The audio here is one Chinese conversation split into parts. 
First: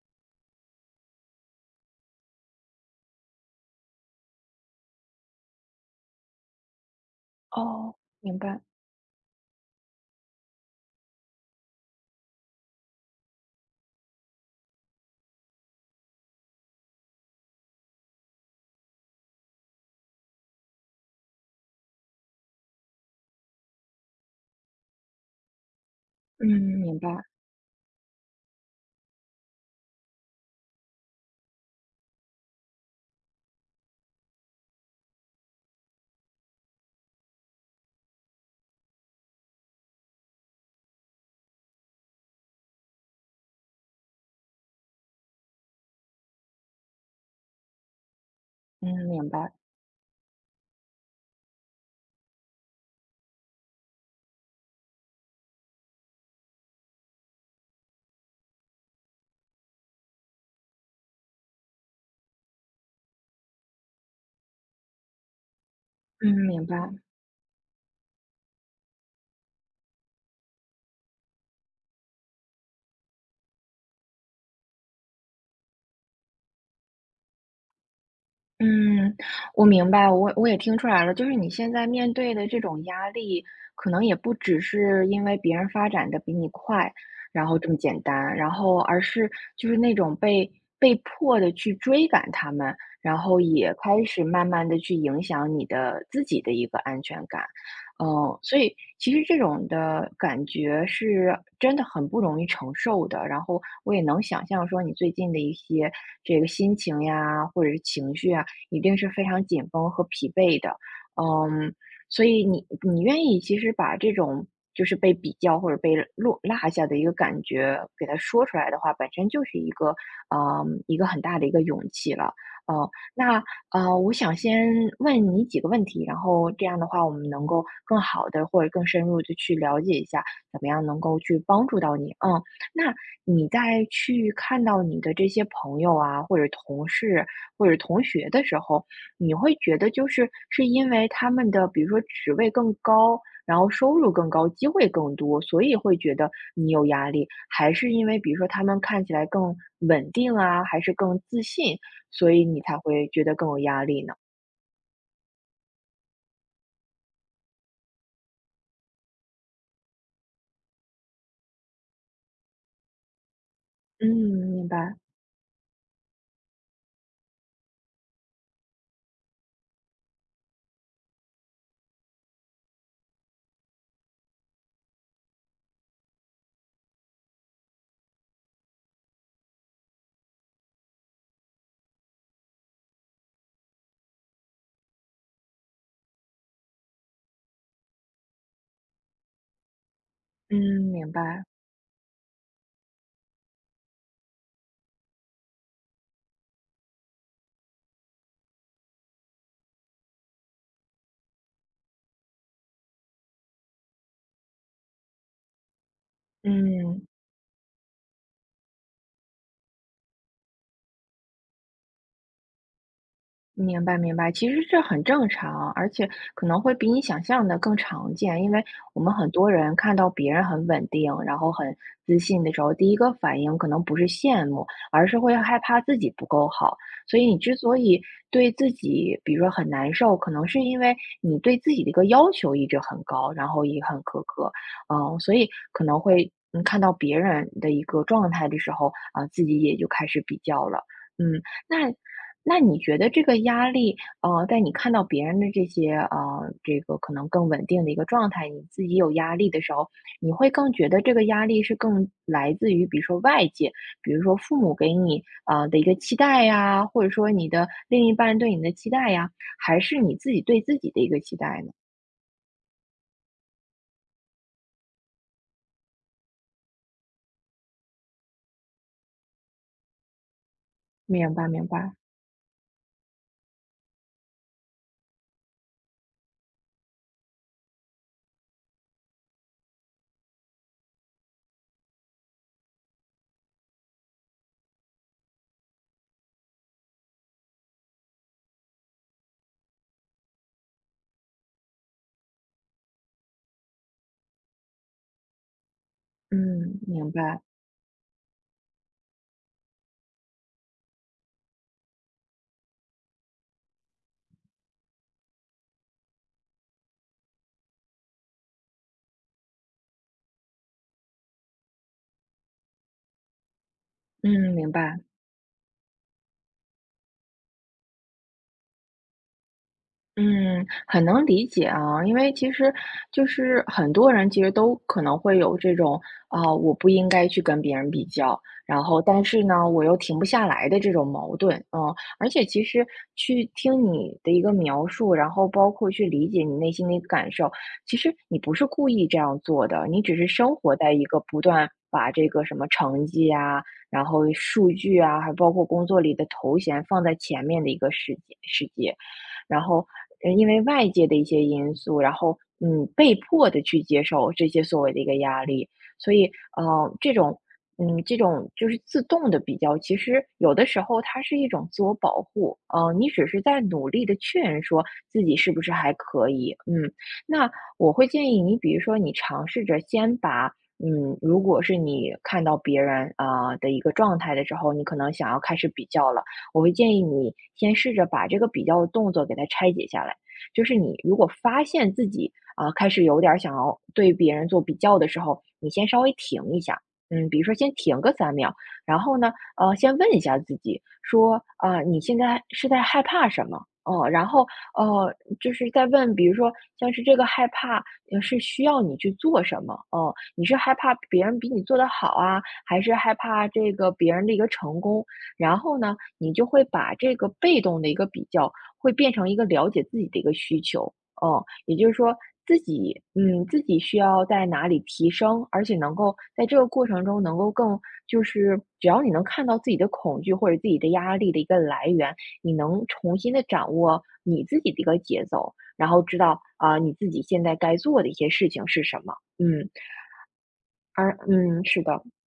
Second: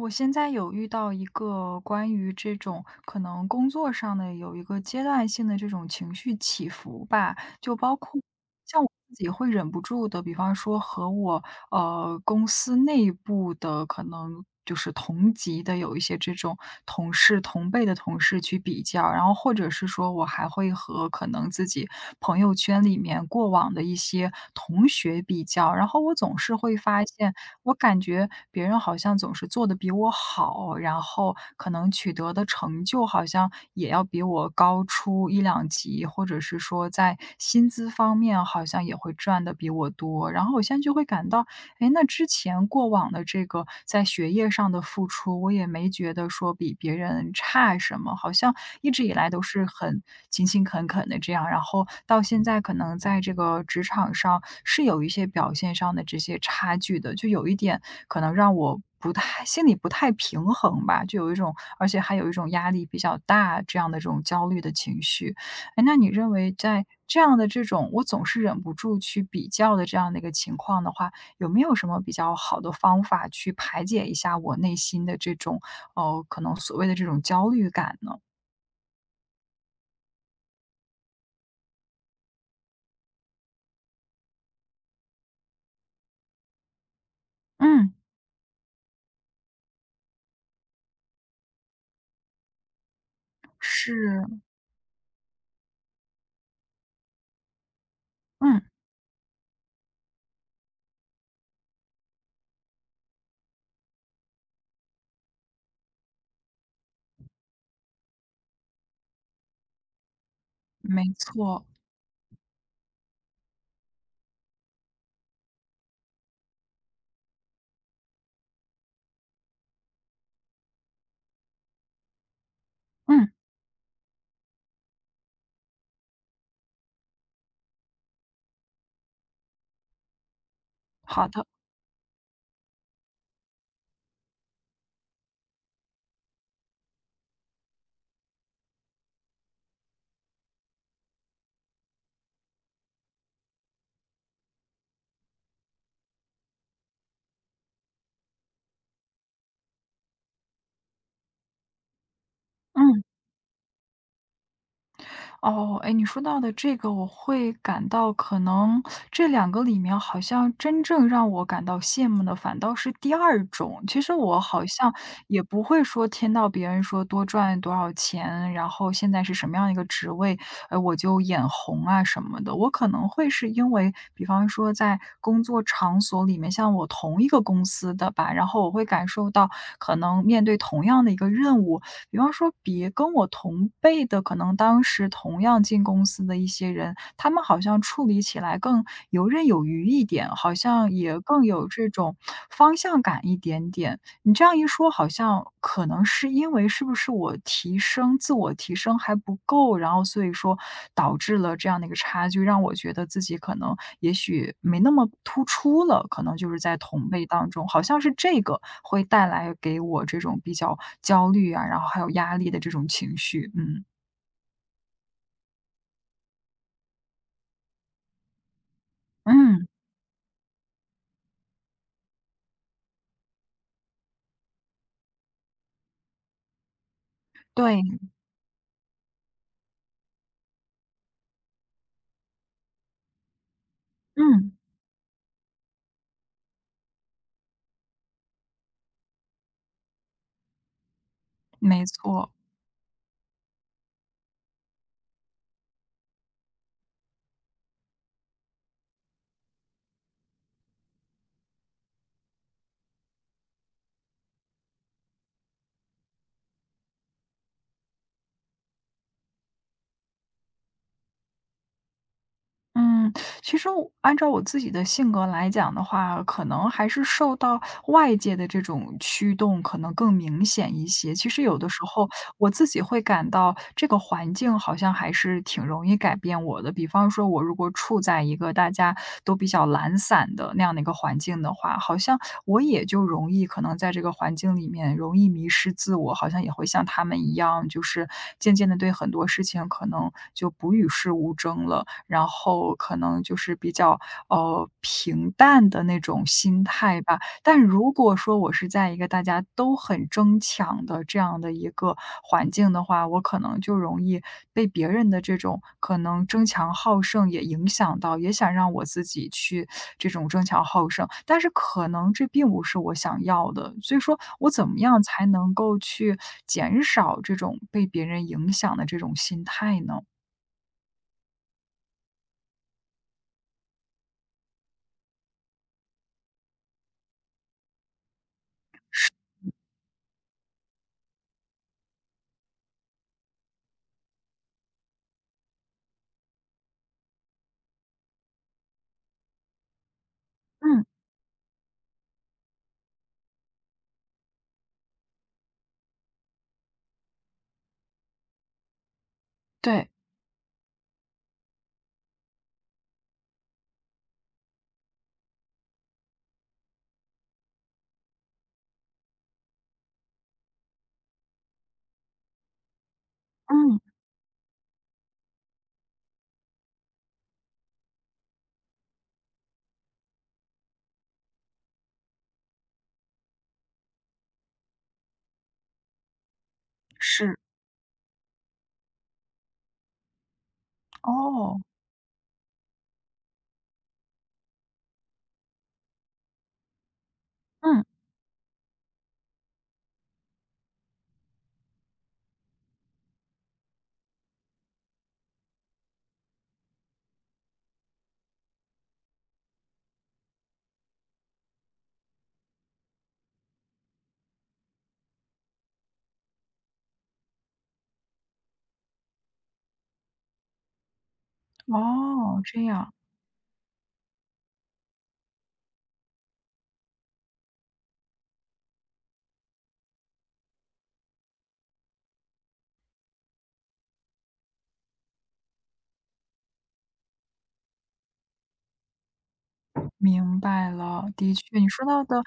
我现在有遇到一个关于这种可能工作上的有一个阶段性的这种情绪起伏吧，就哦，包括明白，像我自己会忍不住的，比方说和我公司内部的可能就是同级的有一些这种同事同辈的同事去比较，然后或者是说我还会和可能自己朋友圈里面过往的一些同学比较，然后我总嗯，是会明发白，现，我感觉别人好像总是做的比我好，然后可能取得的成就好像也要比我高出一两级，或者是说在薪资方面好像也会赚的比我多。然后我现在就会感到哎，那之前过往的这个在学业上的付出，我也没觉得说比别人差什么，好像一嗯，直以明来都白，是很勤勤恳恳的这样，然后到现在可能在这个职场上是有一些表现上的这些差距的，就有一点可能让我不太心里不太平衡吧，就有一种而且还有一种压力比较大这样的这种焦虑的情绪。哎，那你认嗯，为明白，在这样的这种我总是忍不住去比较的这样的一个情况的话，有没有什么比较好的方法去排解一下我内心的这种，可能所谓的这种焦虑感呢？嗯，我明白，我也听出来了，就是你现在面对的这种压力，可能也不只是因为别人发展的比你快，然后这么嗯。简单，然后而是就是那种被迫的去追赶他们，然后也开是。始慢慢的去影响你的自己的一个安全感，嗯，所嗯。以其实这种的感觉是真的很不容易承受的，然后我也能想象说你最近的一些这个心情呀，或者是情绪啊。一定是非常紧绷和疲惫的。没错。嗯，所以你愿意其实把这种就是被比较或者被落下的一个感觉给它说出来的话，本身就是一个一个很大的一个勇气了。嗯，嗯。那我想先问你几个问题，然后这样的话，我们能够更好的或者更深入的去了解一下，怎么样能够好去的。帮助到你。嗯，那你在去看到你的这些朋友啊，或者同事，或者同学的时候，你会觉得就是是因为他们的比如说职位更高，然后收入更高，机会更多，所以会觉得你有压力，还是因为比如说他们看起来更稳定啊，还是更自信，所以你才嗯。会觉得更有压力呢？哦，哎，你说到的这个，我会感到可能这两个里面，好像真正让我感到羡慕的，反倒是第二种。其嗯，实我好明像白，也不会说听到别人说多赚多少钱，然后现在是什么样一个职位，我就眼红啊什么的。我可能会是因为，比方说在工作场所里面，像我同一个公司的吧，然后我会感受到，可能面对同样的一个任务，比方说别跟我同辈的，可能当时同样进公司的一些人，他们好像处理起来更游刃有余一点，好嗯，像明也更白，有这种方向感一点点。你这样一说，好像可能是因为是不是我提升自我提升还不够，然后所以说导致了这样的一个差距，让我觉得自己可能也许没那么突出了，可能就是在嗯。同辈当中，好像是这个会带来给我这种比较焦虑啊，然后还有压力的这种情绪，嗯。明白明白，其实这很正常啊，而且可能会比你想象的更常见。因为我们很多嗯。人看到别人很稳定，然后很自信的时候，第一个反应可能不是羡慕，而是会害怕自己不够好。所以你之所对。以对自己，比如说很难受，可能是因为你对自己的一个要求一直很高，然后也很苛刻，嗯。嗯，所以可能会看到别人的一个状态的时候啊，自己也就开始比较了。嗯，没那错。你觉得这个压力，在你看到别人的这些，这个可能更稳定的一个状态，你自己有压力的时候，你会更觉得这个压力是更来自于，比如说外界，比如说父母给你，的一个期待呀，或者说你的另一半对你的期待呀，还是你自己对自己的一个期待呢？嗯，其实我按照我自己的性格来讲的话，可能还是受到外界的这种驱动可能更明显一些。其明实白，有明的时白，候我自己会感到这个环境好像还是挺容易改变我的。比方说，我如果处在一个大家都比较懒散的那样的一个环境的话，好像我也就容易可能在这个环境里面容易迷失自我，好像也会像他们一样，就是渐渐的对很多事情可能就不与世无争了。然后可能就是比较，平淡的那种心嗯，态明吧。白，但如果说我是在一个大家都很争抢的这样的一个环境的话，我可能就容易被别人的这种可能争强好胜也影响到，也想让我自己去这种争强好胜，但是可能这并不是我想要的。所以说我嗯，怎明么白。样才能够去减少这种被别人影响的这种心态呢？嗯，很能理解啊，因为其实就是很多人其实都可能会有这种啊、我不应该去跟别人比较，然后但是呢，我又停不下来的这种矛盾，嗯，而且其实去听你的一个描述，然后包括去理解你内心的一个感受，其实你不是故意这样做的，你只是生活嗯。在一个不断把这个什么成绩啊，然后数据啊，还包括工作里的头衔放在前面的一个世界。然后对。因为外界的一些因素，然后嗯，被迫的去接受这些所谓的一个压力，所以这种这种就是自动的比较，其实有的时候它是一种自我保护，你只是在嗯。努力的确认说自己是不是还可以，嗯，那我会建议你，比如说你尝试着先把。嗯，如果是你看到别人啊、的一个状态的时候，你可能想要开始比较了，我会建议是。你先试着把这个比较的动作给它拆解下来。就是你如果哦。发现自己啊、开始有点儿想要对别人做比较的时候，你先稍微停一下，嗯，比如说先嗯。停个三秒，然后呢，先问一下自己说，啊、你现在是在害怕什么？哦，然后呃，就是在问，比如说像是这个害怕，呃是需要你去做什么？哦，你是害怕别人比你做得好啊，还是害怕这个别人的一个成功？然后呢，你就会把这个被动的一个比较，会变成一个了解自己的一个需求。嗯，也就是说哦，自这样，己，嗯，自己需要在哪里提升，而且能够在这个过程中能够更，就是只要你能看到自己的恐惧或者自己的压力的一个来源，你能重新的掌握你自己的一个节奏，然后知道啊，你自己现在该做的一些事情是什么。嗯，明白了。而的确，嗯，是的，到的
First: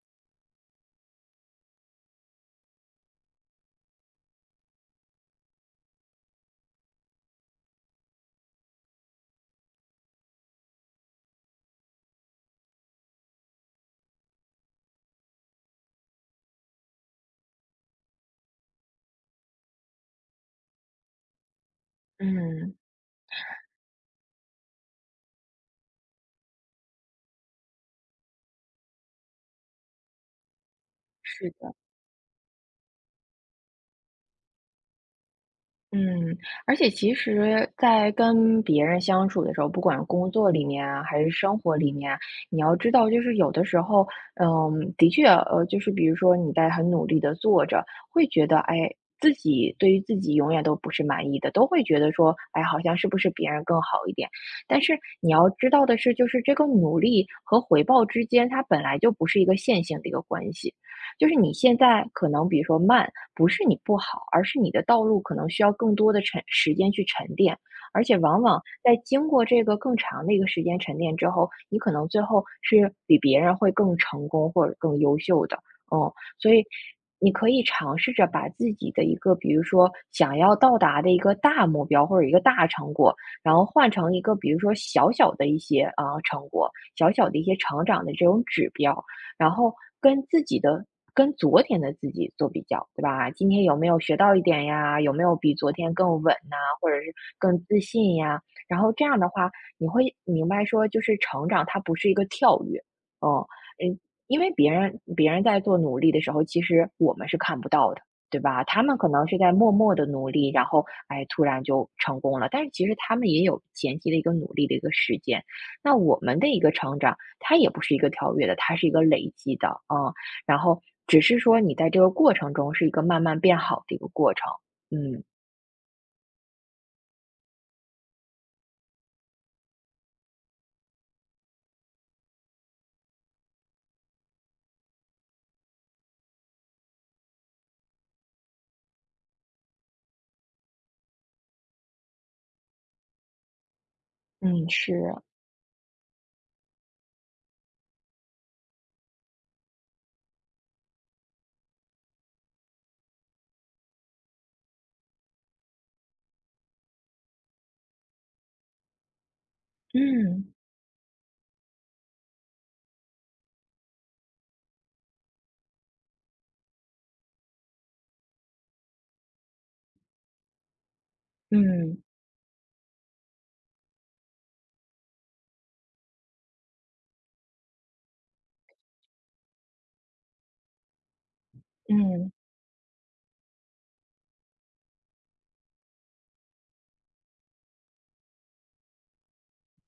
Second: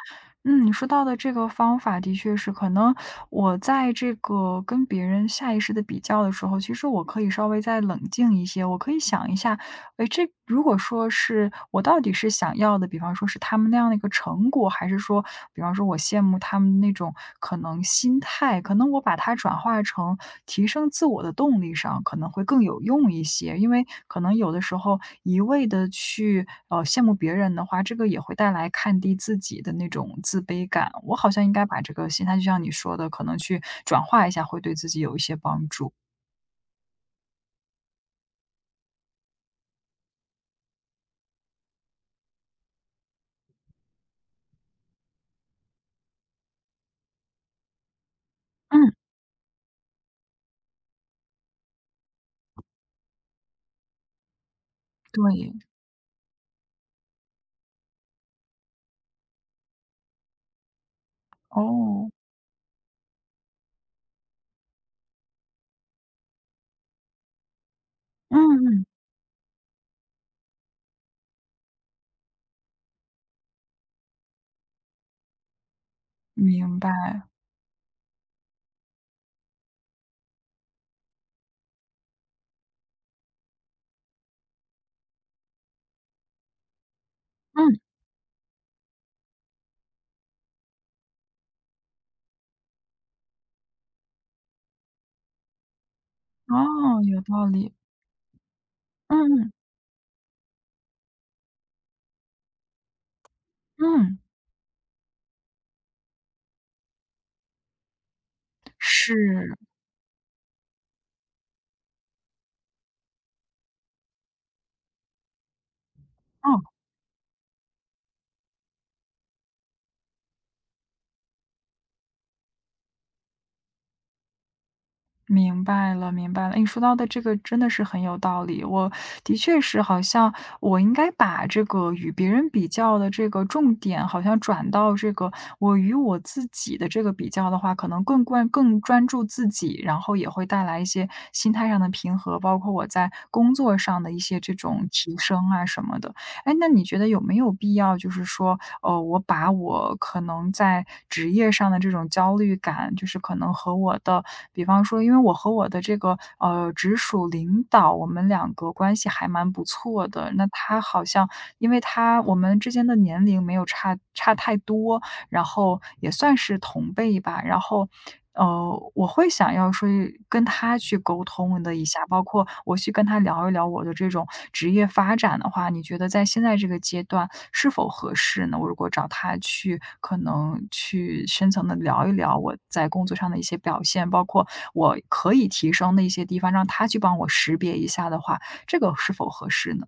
嗯，你说到的这个方法的确是，可能我在这个跟别人下意识的比较的时候，其实我可以稍微再冷静一些，我可以想一下哎，这如果说是我到底是想要的，比方说是他们那样的一个成果，还是说，比方说我羡慕他们那种可能心态，可能我把它转化成提升自我的动力上，可能会更嗯，有用一些。因为可能有的时候一味的去羡慕别人的话，这个也会带来看低自己的那种自卑感。我好像是应该的。把这个心态，就像你说的，可能去转化一下，会对自己有一些帮助。嗯，而且其实在跟别人相处的时候，不管工作里面啊，还是生活里面啊你要知道，就是有的时候，嗯，的确，就是比如说你在很努力的做着，会觉得，哎，嗯。自己对于自己永远都不是满意的，都会觉得说，哎，好像是不是别人更好一点？但是你要对。知道的是，就是这个努力和回报之间，它本来就不是一个线性的一个关系，就是你现哦。在可能比如说慢。不是你不好，而是你的道路可能需要更多的时间去沉淀，而且嗯往往嗯。在经过这个更长的一个时间沉淀之后，你可能最后是比别人会更成功或者更优秀的，嗯，所以明白。你可以尝试着把自己的一个，比如说想要到达的一个大目标或者一个大成果，然后换成一个比如说小小的一些啊、成果，小小的一些嗯。成长的这种指标，然后跟自己的跟昨天的自己做比较，对吧？今天有没有学到一点呀？有没有比昨天更稳哦，呐、或者是有道更理。自信呀？然后这样嗯的话，嗯你会明白说，就是成长它不是一个跳跃，嗯嗯，嗯。因为别人在做努力的时候，其实我们是看不到的。对吧？他们可是。能是在默默的努力，然后哎，突然就成功了。但是其实他们也有前期的一个努力的一个时间。那我们的哦，一个成长，它也不是一个跳跃的，它是一个累积的，啊。嗯然后只是说你在这个过程中是一个慢慢变好的一个过程，嗯。明白了明白了。诶你说到的这个真的是很有道理，我的确是好像我应该把这个与别人比较的这个重点，好像转到这个我与我自己的这个比较的话，可能更专注自己，然后也会带来一些心态上的平和，包括我在工作上的一些这嗯，种是，提升啊什么的。哎，那你觉得有没有必要，就是说，我把我可能在职业上的这种焦虑感，就是可能和我的，比方说，因为我和我的这个直属领导，我们两个关系还蛮不错的。那嗯，他好像，因为他我们之间的年龄没有差太多，然后也算是同辈吧，然后，我会想要说跟他去沟通的一嗯，下，包括我去跟他聊一聊我的这种职业发展的话，你觉得在现在这个阶段是否合适呢？我如果找他去，可能去深层的聊一嗯。聊我在工作上的一些表现，包括我可以提升的一些地方，让他去帮我识别一下的话，这个是否合适呢？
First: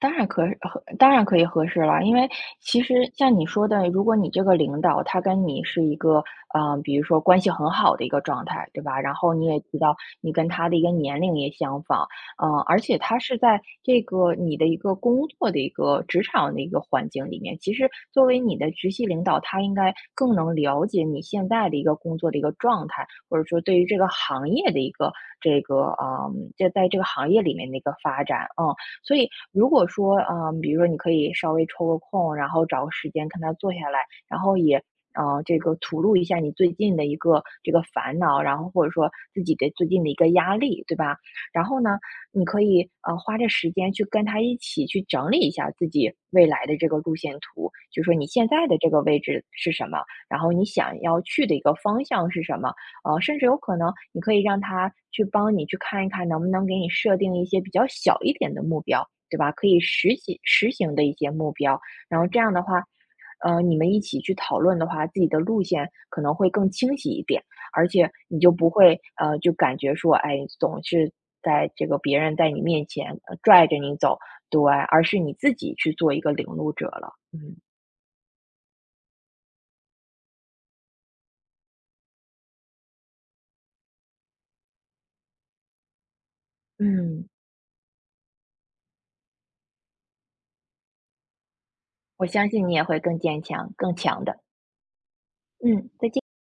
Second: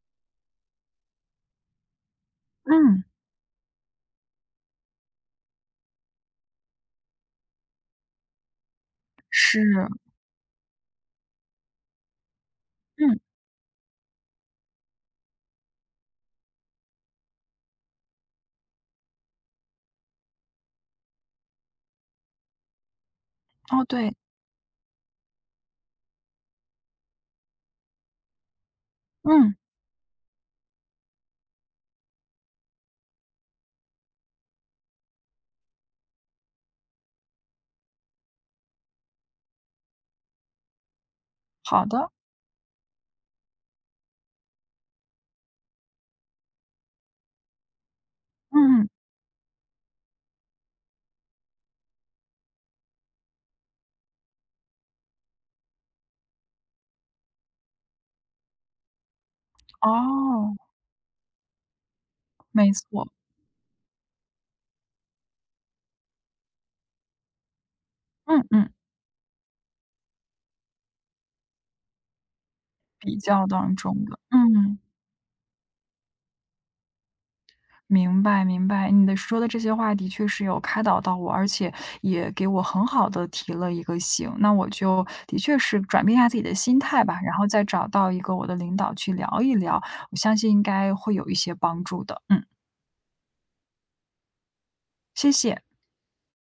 当然可以合适了，因为其嗯。实像你说的，如果你这个领导他跟你是一个，嗯，比如说关系很好的一个状态，对吧？然后你是。也知道，你跟他的一个年龄也相仿，嗯，而且嗯。他是在这个你的一个工作的一个职场的一个环境里面，其实作为你的直系领导，他应该更能了解你现在的一个工作的一个状态，或者说对哦。于这个对。行业的一个这个，嗯，就在这个行业里面的一个发展，嗯。所以嗯。如果说，嗯，比如说你可以稍微抽个空，然后找个时间跟他坐下来，然后也，这个吐露一下你最近的一个这个烦恼，然后或者说自己的最近的一个压力，对吧？然后好呢，的。你可以花这时间去跟他一起去整理一下自己未来的这个路线图，就说你现在的嗯。这个位置是什么，然后你想要去的一个方向是什么，甚至有可能你可以让他去帮你去看一看，能不能给你设定一些比较小一点的目标，对吧？可以哦。实行的一些目标，然后这样的没话，错。你们一起去讨论的话，自己的路线可能会更清晰一点，而且你嗯就不嗯。会就感觉说，哎，总是在这个别人在你面前比较拽当着你中的，走，对，嗯，而是你自己去做一个领路者了。嗯明白明白。你的说的这些话的确是有开导到我，而且也给我很好的提了一个醒，那我就的确是转变一下自己的心态吧，嗯，然后再找到一个我的领导去聊一聊，我相信应该会有一些帮助的，我嗯，相信你也会更坚强、更强的。谢谢。嗯，再见。